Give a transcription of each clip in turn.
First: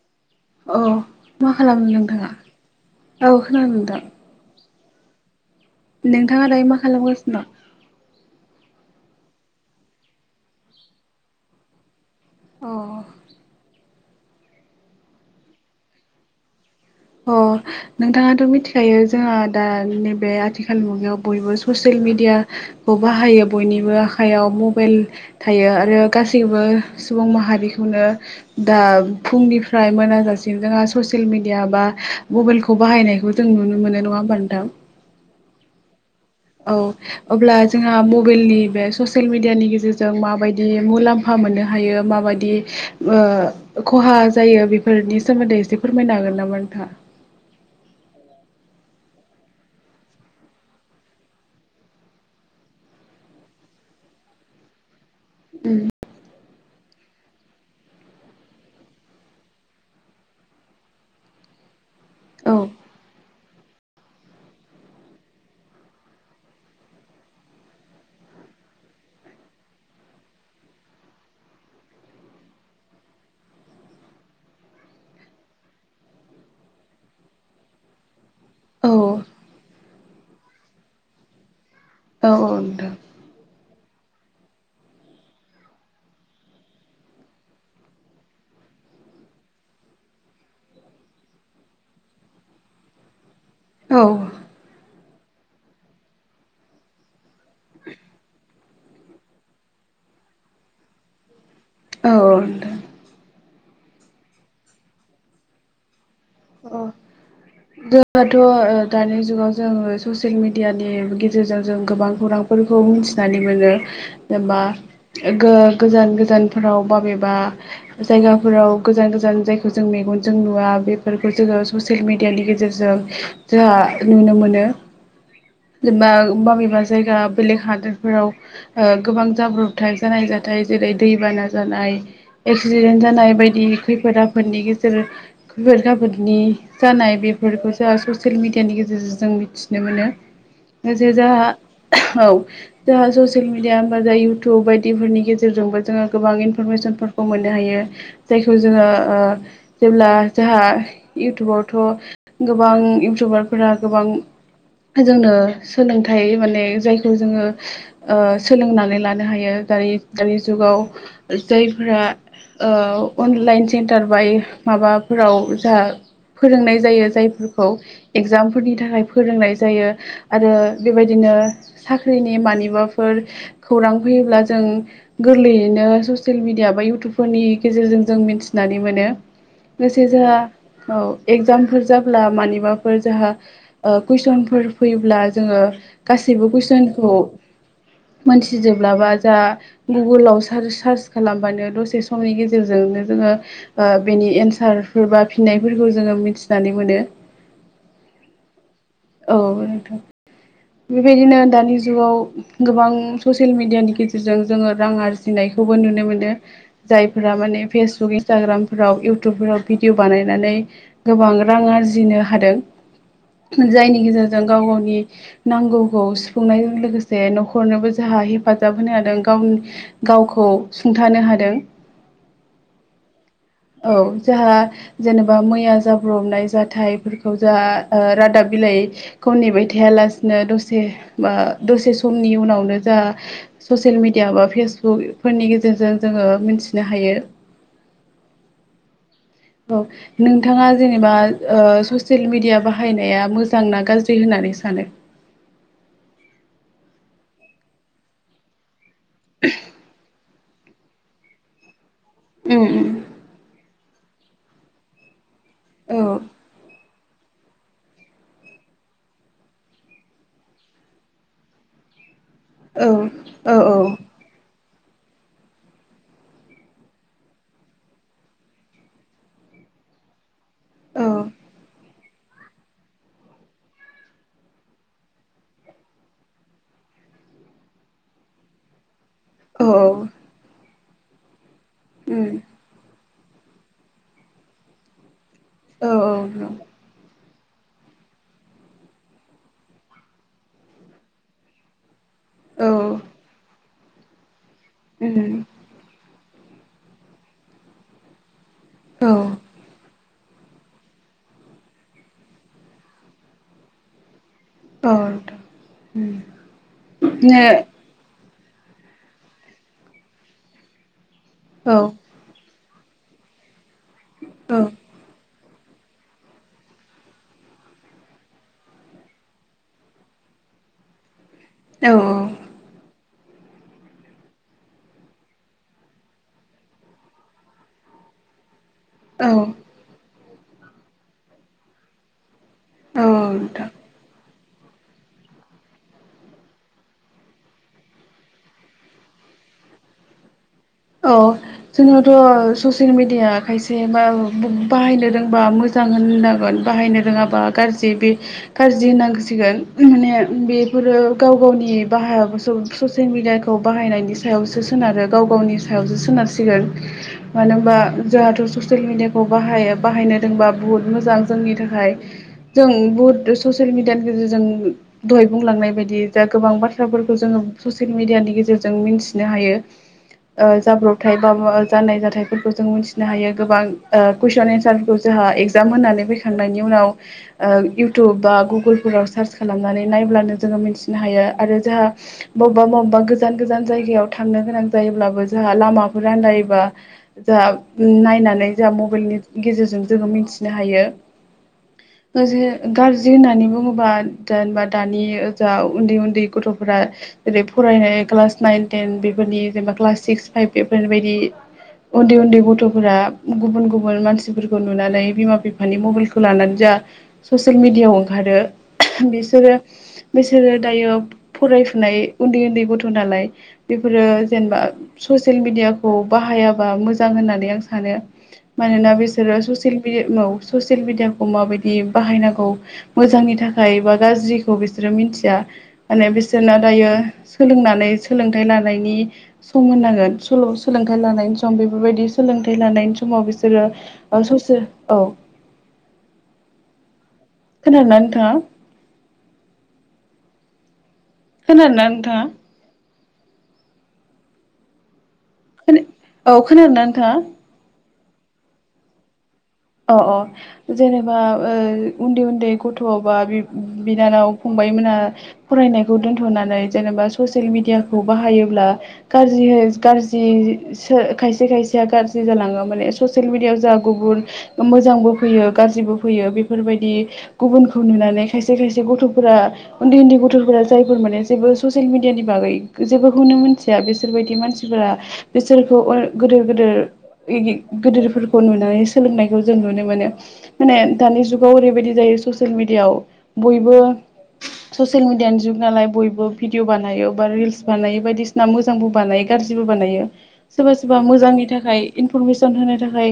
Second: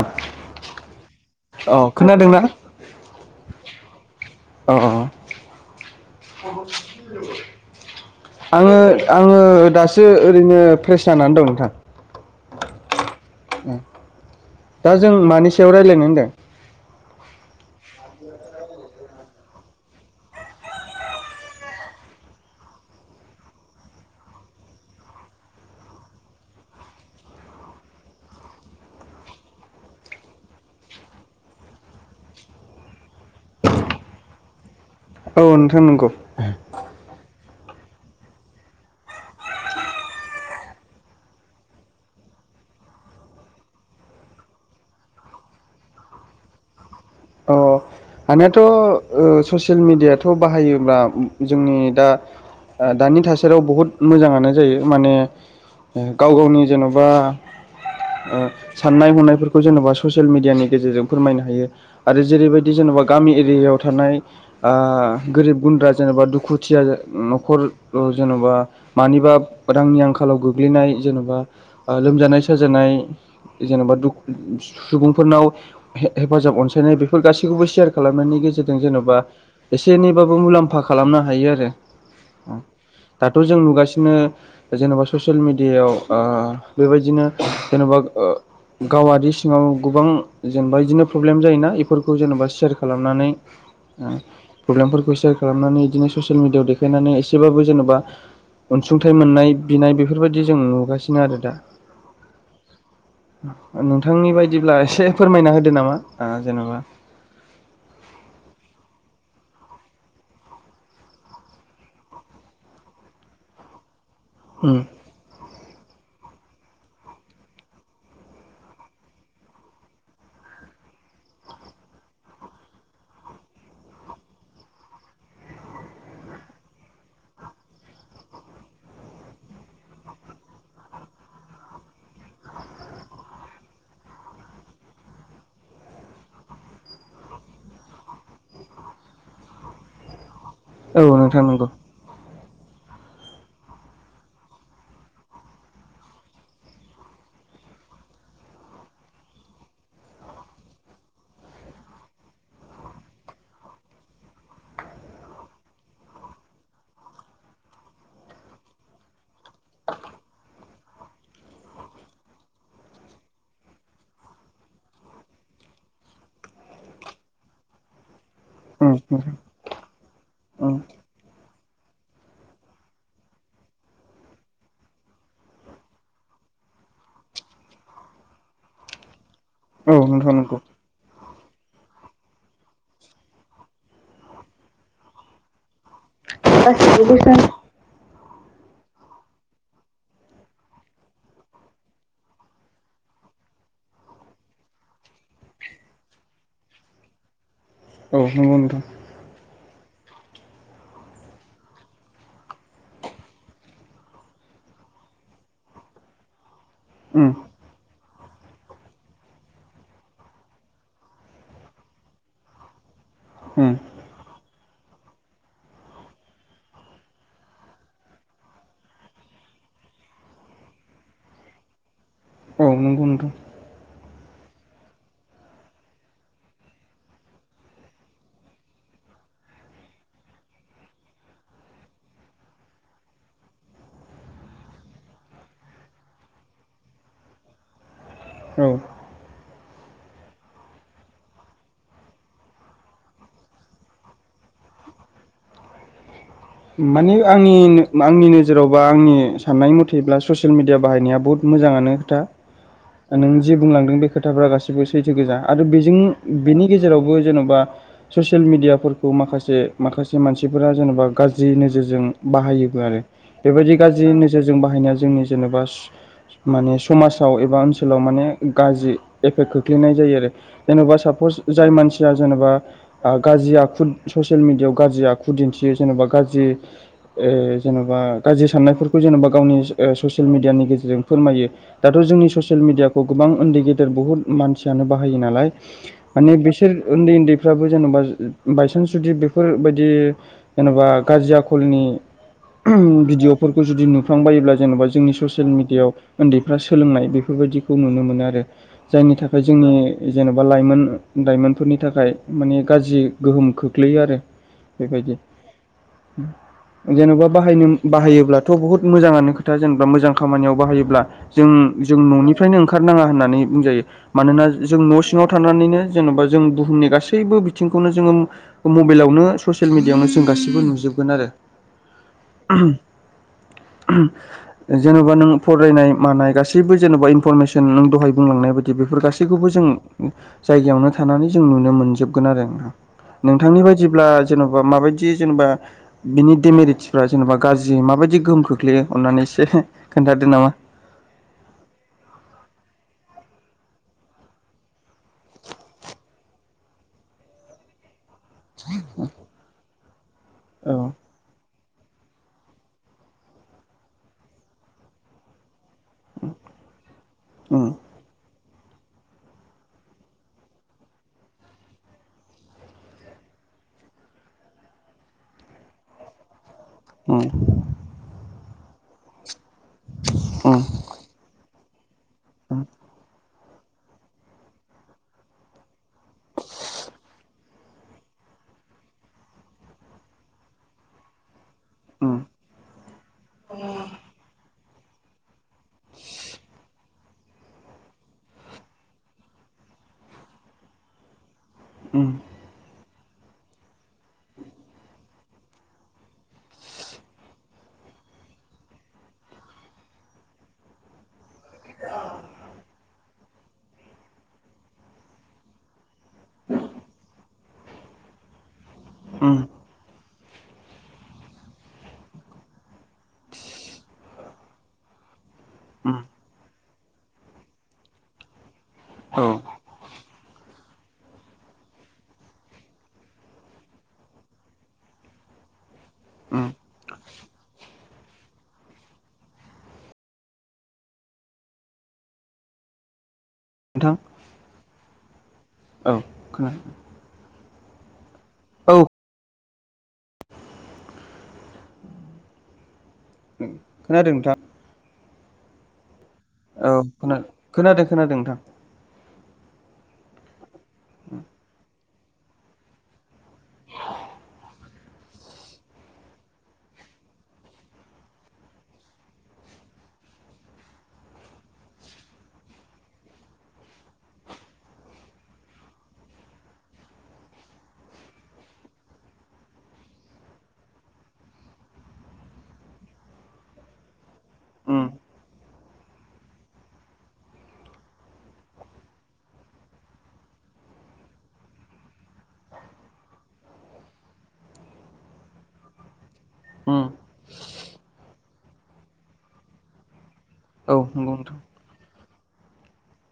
[inaudible] औ मा अ खालामो नोंथाङा खोनादोंना औ खोनादों नोंथां अ नोंथाङा दायो मा खालामगासिनो दं अ आङो आङो दासो ओरैनो फ्रेस जानानै दं नोंथां औ दा जों मानि सायाव रायज्लायनो होनदों? अ नोंथाङाथ' मिथिखायो जोंहा दा नैबे आथिखाल मुगायाव बयबो ससियेल मिडियाखौ बाहायो बयनिबो आखाइयाव मबाइल थायो आरो गासैबो सुबुं माहारिखौनो दा फुंनिफ्राय मोनाजासिन जोंहा ससियेल मिडिया बा मबाइलखौ बाहायनायखौ जों नुनो मोनो नङा होमबा नोंथां? औ नोंथां नंगौ औ अब्ला जोंहा मबाइलनि बे ससियेल मिडियानि गेजेरजों माबायदि मुलाम्फा मोननो हायो माबायदि ओ खहा जायो बेफोरनि सोमोन्दै एसे फोरमायनो हागोन नामा नोंथाङा? अ हानियाथ' ओ ससियेल मिडियाथ' बाहायोब्ला जोंनि दा आं दानि थासारियाव बहुत मोजाङानो जायो माने उम गाव गावनि जेन'बा साननाय हनायफोरखौ जेनेबा ससियेल मिडियानि गेजेरजों फोरमायनो हायो। आरो औ जेरैबायदि जेनेबा गामि एरियायाव थानाय गोरिब गुन्द्रा जेनेबा दुखुथिया न'खर जेन'बा मानिबा रांनि आंखालाव गोग्लैनाय जेन'बा लोमजानाय साजानाय जेनेबा सुबुंफोरनाव हेफाजाब अनसाय नाय बेफोर गासैखौबो सेयार खालामनायनि गेजेरजों औ जेन'बा एसे एनैबाबो मुलाम्फा खालामनो हायो आरो औ नोंथां दाथ' जों नुगासि नो जेनेबा ससियेल मिडियायाव ओ बेबायदिनो जेनेबा गावारि सिङाव गोबां जेनेबा बिदिनो प्रब्लेम जायोना बेफोरखौ जेनेबा सेयार खालामनानै औ प्रब्लेमफोर खौ सेयार खालामनानै बिदिनो ससियेल मिडियाआव देखायनानै एसेबाबो जेनेबा अनसुंथाइ मोननाय बिनाय बेफोरबायदि जों नुगासिनो आरो दा औ औ नोंथां नोंथांनि बायदिब्ला एसे फोरमायना होदो नामा जेन'बा अ जोंथ' ओ दानि जुगाव जोङो ससियेल मेडियानि गेजेरजों जों गोबां खौरांफोरखौ मिथिनानै मोनो। जेनेबा उम ओ गो गोजान गो गोजानफोराव बबेबा जायगाफोराव गोजान गोजान जायखौ जों मेगनजों नुवा बे फोरफोरखौ जोङो ससियेल मिेडियानि गेजेरजों जोंहा नुनो मोनो। जेनेबा बबेबा जायगा बेलेग हादोरफोराव गोबां जाब्रबथाय जानाय ज नाथाय जेरै दैबाना जानाय एक्सिडेन्ट जानाय बायदि खैफोद आफोदनि गेजेर [unintelligible] फोरनि जानाय बेफोरखौ जोंहा ससियेल मिडियानि गेजेरजों जों मिथिनो मोनो। औ जे नोंथां जहा नंगौ औ। जोंा ससियेल मिडिया होमबा जोहा इउटुब बायदिफोरनि गेजेरजोंबो जोङो गोबां इनफरमेसनफोरखौ मोनो। जायखौ जोङो जेब्ला जोंहा इउटुबावथ' गोबां इउटुबारफोरा गोबां जोंनो सोलोंथाइ माने जायखौ जोङो सोलोंनानै लानो हायो। दानि दानि जुगाव जायफोरा अनलाइन सेन्टार बाय माबाफव जाह फोरोंनाय जायो जायफोरखौ। एग्जामफोरनि उम थाखाय नोंथां फोरोंनाय जायो आरो उम बेबायदिनो साख्रिनि मानिबाफोर खौरां फैयोब्ला जों गोरलैयैनो ससियेल मिडिया मा इउटुबफोरनि गेजेरजों जों मिथिनानै मोनो। औ लोगोसे नोंथ जोंहा नंगौ। औ एगजामफोर जाब्ला मानिबाफोर जाहा कुइसनफोर फैयोब्ला जोङो गासैबो गासिबो कुइसनखौ बेसाद मोनथिजोब्लाबा जा गुगोलाव सार्च खालामबानो दसे समनि गेजेरजोंनो जों बेनि एन्सारफोर बा फिननायफोरखौ जोङो मिथिनानै मोनो। औ नंगौ नोंथां। औ नोंथां। बेबायदिनो दानि जुगाव गोबां ससियेल मिडियानि गेजेरजों जोङो रां आरजिनाय। बो नुनो मोन जायम्फ्रा उम माने फेसबुक इन्सटाग्रामफोराव इउटुबफोराव भिडिअ बानायनानै गोबां रां आरजिनो हादों। उम जायनि गेजेरजों गाव गावनि नांगौखौ सुफुंनायजों लोगोसे न'खरनोबो जाहा हेफाजाब होनो हादों गावनि गावखौ सुंथानो हादों। औ नंगौथ। औ जाहा जेनेबा मैया जाब्रबनाय जाथायफोरखौ जाह रादाब बिलाइ ख नेबाय थायालासेनो दसे बा दसे समनि उनावनो जाहा ससियेल मिेडिया बा फेसबुकफोरनि गेजेरजों जोङो मिथिनो हायो। औ। औ नोंथाङा जेनेबा ससियेल मिडिया बाहायनाया मोजां ना गाज्रि होननानै सानो? म। माने आंनि आंनि नोजोराव बा आंनि साननाय मथेब्ला ससियेल मिडिया बाहायनाया बहुत मोजाङानो खोथा उम नों जि बुंलांदों बे खोथाफ्रा गासिबो सैथो गोजा आरो बेजों उम बेनि गेजेराव जेरावबो जेन'बा ससियेल मिडियाफोरखौ माखासे माखासे मानसिफोरा जेन'बा गाज्रि नोजोरजों बाहायोबो औ आरो औ बेबायदि गाज्रि नोजोरजों बाहायनाय जोंनि जेनेबा माने समाजाव एबा ओनसोलाव माने गाज्रि एफेक्ट खोख्लैनाय जायो। जेनबा औ सा जाय मानसि जनेबा गाजि आखु स'सेल मेदिया याव गाजि आखु दिन्थियो जेनेबा गाज्रि जेनेबा गाज्रि साननाय जेनेबा गावनि औ ससियेल मिडियानि गेजेरजों फोरमायो दाथ' जोंनि उम ससेल मिदिया गोबां उन्दै गेदेर बहुत मानसियानो बाहायो नालाय औ माने बिसोर उन्दै उन्दै फोराबो जेनेबा बायसान्स जुदि बेफोरबायदि जेनेबा गाज्रि आखलनि औ भिडिअफोरखौ जुदि नुफ्लांबायोब्ला जेनेबा जोंनि उम ससियेल मिडियाायाव उन्दैफ्रा सोलोंनाय बेफोरबायाददिखौ नुनो मोनो आरो औ जायनि थाखाय जोंनि जेनेबा लाइमोन लाइमोनफोरनि थाखाय मानिेगाज्रि गोहोम खोख्लैयो आरो। बेबायदि। नोंथां जेनबा उम बाहायनो बाहाय योब्लाथ बुहुत मोजाङनो खोथा जेनेबा मोजां खामानियाव बाहायो जों औ जों ननिफ्रायनो ओंखार खारनाङा होननानै बुंजायो। मानोना जों न' सिङाव थानानैनो जेनबा जों बुहुमनि गासैबो बिथिंखौनो जोङो मबाइलावनो ससियेल मिडियावनो गासिबो नुजोबगोन आरो औ औ। [unintelligible] जेनेबा नों फरायनाय मानाय गासैबो जेनबा इनफरमेसन नों दहाय बुंलांनाय बाय दि बेफोर औ गासैखौबो जों जायगायावनो थानानै जों नुनो मोनजोबगोन आरो औ नोंथांनि नोंथां बायदिब्ला जेनबा माबाय दि जेनेबा बिनि डिमेरिदसफोरा जेनेबा गाज्रि माबायदि गोहोम खोख्लैयो अननानै एसे [unintelligible] खोनथादो नामा। औ। जोंनावथ' ससियेल मिडिया खायसे बा बु बाहायनो रोंबा मोजां होननांगोन। बाहायनो रोङाबा गाज्रि। बे गाज्रि होनांसिगोन माने औ बेफोरो गाव गावनि बाहायाबोसौ ससियेल मिडियाखौ बाहायनायनि सायावसो सोनारो गाव गावनि सायावसो सोनारसिगोन। मानो उम होनबा जोंहाथ' ससियेल मिडियाखौ बाहाय बाहायनो रोंबा बुहुत मोजां जोंनि थाखाय। जों बुहुत ससियेल मिडियानि गेजेरजों दहाय बुंलांनाय बायदि जा गोबां बा थ्राफोरखौ उम जोङो ससियेल मिडियानि गेजेरजों मिन्थिनो हायो। ओ उम जाब्रबथाय बा जानाय जाथायफोरखौ जों मोनथिनो हायो। गोबां ओ कुइसन एन्सारफोरखौ जोंहा एगजाम होनानै फैखांनायनि उनाव ओ इउटुब बा गुगोलफोराव सार्च खालामनानै नायब्लानो जोङो मिथिनो हायो। आरो जोंहा बबेबा बबेबा गोजान गोजान जायगायाव थांनो गोनां जायोब्लाबो जोंहा लामाफोर आन्दायोबा जोंहा नायनानै जोंहा मबाइलनि गेजेरजों जोङो मि थिनो हायो। उम [unintelligible] गार जि होननानै बुङोबा जेनेबा दानि ओजा उन्दै उन्दै गथ'फोरा जेरै फरायनाय क्लास नाइन तेन बेफोरनि जेनेबा क्लास सिक्स फाइभ बेफोरबायदि उन्दै उन्दै गथ'फोरा गुबुन गुबुन मानसिफोरखौ नुनानै बिमा बिफानि मबाइलखौ लानानै जोङा ससियेल मिडियाव ओंखारो [unintelligible] बिसोरो बिसोरो दायो फरायफुनाय उन्दै उन्दै गथ' नालाय बेफोरो जेनेबा ससियेल मिडियाखौ उम बाहायाबा मोजां होननानै आं सानो। मानोना औ बिसोरो ससिल मिडि [unintelligible] ससियेल मिडियाखौ माबायदि बाहायनांगौ मोजांनि थाखाय बा गाज्रिखौ बिसोरो मिनथिया। माने उम बिसोरना दायो सोलोंनानै सोलोंथाइ लानायनि सम होननांगोन सल' सोलोंथाइ लानायनि सम बेफोरबायदि सोलोंथाइ लानायनि समाव बि सोरो नोंथां ओ ससेल औ। औ खोनादों। खोनादों ना नोंथाङा? औ खोनादों ना नोंथाङा? खोनादों नोंथां। खोन औ खोनादो ना नोंथाङा? खोनादों खोनादों खोनादों नोंथां। अ अ। जेनेबा ओ उन्दै उन्दै गथ' बा बिब बिनानाव फंबाय मोना फरायनायखौ दोन्थ'नानै जेनेबा ससियेल मिडियाखौ बाहायोब्ला गाज्रिहै गाज्रि सो खायसे खायसेया गाज्रि जालाङो माने ससियेल मिडियाव जा गुबुन मोजांबो फैयो गाज्रिबो फैयो बेफोरबायदि गुबुनखौ नुनानै खायसे खायसे गथ'फोरा उन्दै उन्दै गथ'फोरा जायफोर माने जेबो ससियेल मिडियानि बागै जेबोखौनो मोनथिया बिसोरबायदि मान उम सिफोरा बिसोरखौ ओ गोदोर गोदोर इदि गोदोरफोरखौ नुनानै सोलोंनाय जों नुनो मोनो। माने दानि जुगाव ओरैबायदि जायो ससियेल मिडियाव बयबो ससियेल मिडियानि जुग नालाय बयबो भिदिअ' उम बानायो बा रिल्स बानायो बायदिसिना मोजांबो बानाय गाज्रिबो बानायो औ सोरबा-सोरबा नंगौ नोंथां मोजांनि थाखाय इनफरमेसन होनो थाखाय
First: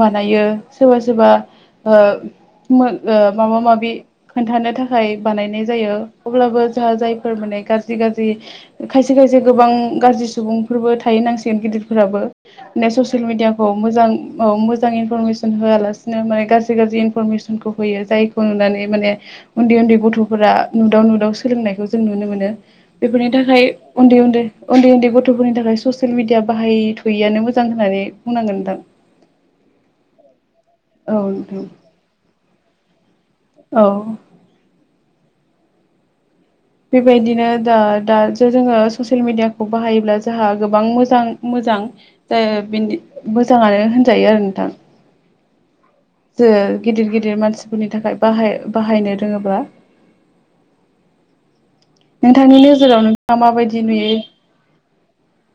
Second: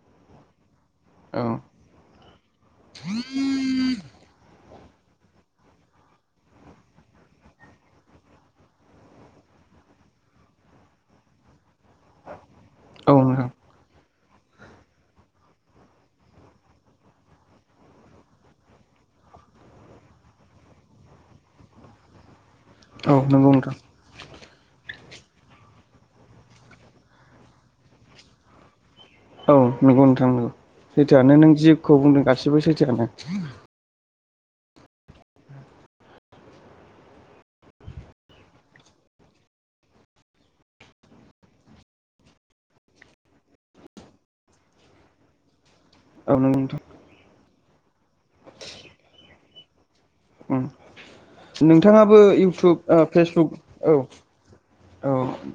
बानायो। सोरबा-सोरबा औ ओ। मो ओ माबा-माबि खोन्थानो थाखाय बानायनाय जायो अब्लाबो जोंहा जायफोर माने। गाज्रि-गाज्रि खायसे-खायसे गोबां गाज्रि सुबुंफोरबो थायो होननांसिगोन गिदिरफोराबो। औ ससियेल नोंथां मिडियाखौ मोजां औ मोजां इनफरमेसन। होवालासिनो माने गाज्रि-गाज्रि इनफरमेसनखौ होयो जायखौ नुनानै माने उन्दै-उन्दै गथ'फोरा। नुदाव-नुदाव सोलोंनायखौ जों नुनो मोनो औ बेफोरनि नंगौ थाखाय। नोंथां उन्दै-उन्दै-उन्दै-उन्दै गथ'फोरनि थाखाय ससियेल मेदिया बाहाय थवैयानो मोजां होननानै बुंनांगोन नोंथां। औ नंगौ नोंथां नगौ औ सैथोआनो नों नोंथां जिखौ बुंदों गासिबो सैथोआनो। औ। बेबायदिनो दा-दासो जोङो ससियेल मिडियाखौ बाहायोब्ला जोंहा गोबां मोजां मो। मोजां जा बिनि मोजाङानो होनजायो आरो नोंथां। औ जा नंगौ नोंथां गिदिर-गिदिर मानसि। मानसिफोरनि थाखाय बाहाय-बाहायनो रोङोब्ला। उम नोंथाङाबो नोंथांनि इउटुब नोजोराव ओ नोंथाङा फेसबुक माबायदि औ। नुयो औ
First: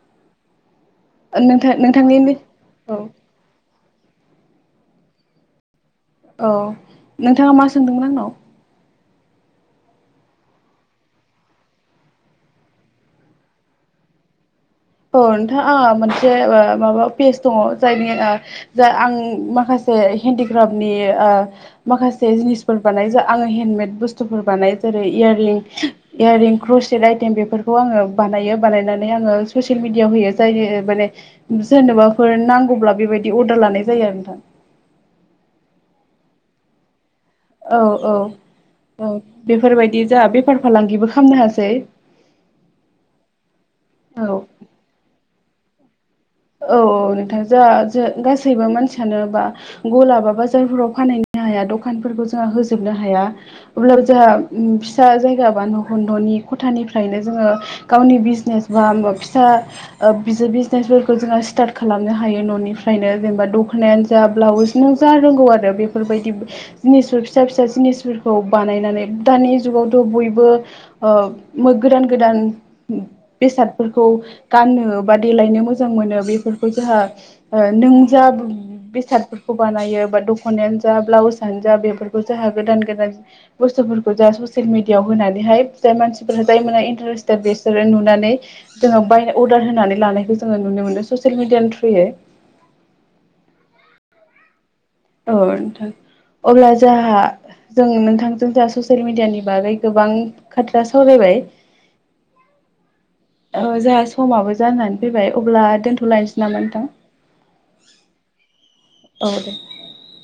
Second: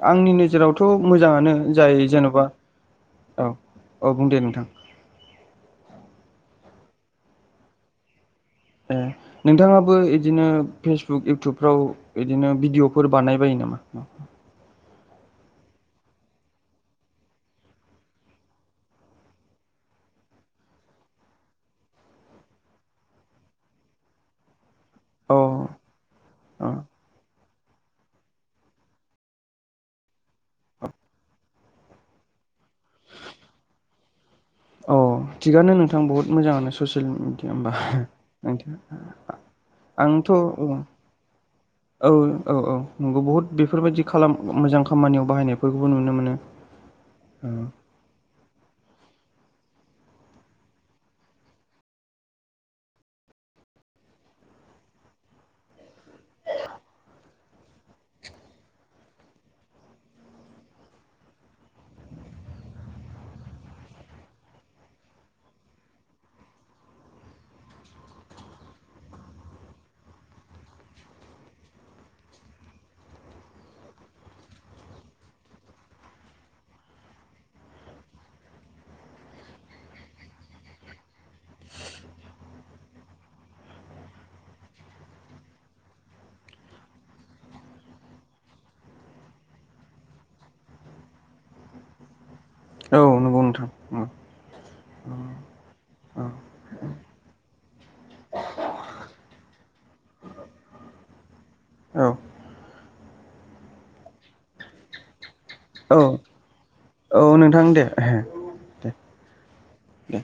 आंनि नोजोरावथ' मोजाङानो नोंथां जाय नोंथांनि जेन'बा औ औ। औ बुं दे नोंथां। औ नोंथाङा मा सोंदोंमोन आंनाव? ए नोंथाङाबो इदिनो फेसबुक, इउटुबफ्राव इदिनो भिडिअफोर बानाय बायो नामा? [inaudible] औ नोंथां आंहा मोनसे माबा पेज दङ जायनि ओ जाय आं माखासे। हेन्डिक्राफ्टनि ओ माखासे जिनिसफोर बानाय जाआङो हेन्दन्दमेद बुस्थुफोर बानायो। अ जेरै-इयारिं-इयारिं अ क्रसेट आइटेम बेफोरखौ आङो बानायो बानायनानै आङो। ससियेल मिडियाआव होयो जाय माने। सोरनोबाफोर नांगौब्ला बेबायदि अर्डार लानाय जायो आरो नोंथां। अ थिगानो नोंथां बहुत मोजाङानो ससियेल। औ औ औ [inaudible] बेफोरबायदि जोंहा आंथ' बेफार ओ। फालांगिबो खालामनो हासै औ-औ-औ नंगौ बहुद बेफोरबायदि खालाम मोजां खामानियाव बाहायनायफोरखौबो नुनो मोनो। औ-औ नोंथां जा जो गासैबो मानसि। [unintelligible] बा गला बा बाजारफोराव फानहैनो हाया दखानफोरबो जोंहा होजोबनो हाया अब्ला। जा ओम फिसा जायगा बा न' खन्द'नि खथानिफ्रायनि जोङो गावनि बिजनेस बा। फिसा ओ बिजो बिजनेसफोरखौ। जोंहा स्टार्ट खालामनो हायो न'निफ्रायनो जेनेबा द'खनायानो जा ब्लाउस नों जा रोंगौ आरो बेफोरखौ। बायदिब जिनिसफोर फिसा-फिसा जिनिसफोरखौ बानायनानै दानि जुगावथ' बयबो ओ। ओ गोदान-गोदान बेसादफोरखौ गाननो बा देलायनो मो। मोजां मोनो बेफोरखौ जोंहा ओ नों जा बेसादफोरखौ बानायो बा दख'नायानो। जा ब्लाउसानो जा बेफोरखौ जाहा गोदान-गोदान बुस्थुफोरखौ जों ससियेल मिडियाआव होनानैहाय। जाय मानसिफोरा, जाय मोनहा इन्टारेस्टेड बिसोरो नुनानै जोङो बाय अरदार होनानै लानायखौ जों। जोङो नुनो मोनदों ससियेल मिडियानि थ्रुयै। औ नंगौ नोंथां ओम। औ नोंथां अब्ला जाहा। जों नोंथांजों जा ससियेल मिडियानि बागै गोबां खोथा सावरायबाय। औ। ओ जोंहा समाबो जानानै फैबाय अब्ला औ दोनथ'लायनोसै नामा नोंथां? औ नोंथां दे। दे औ दे। दे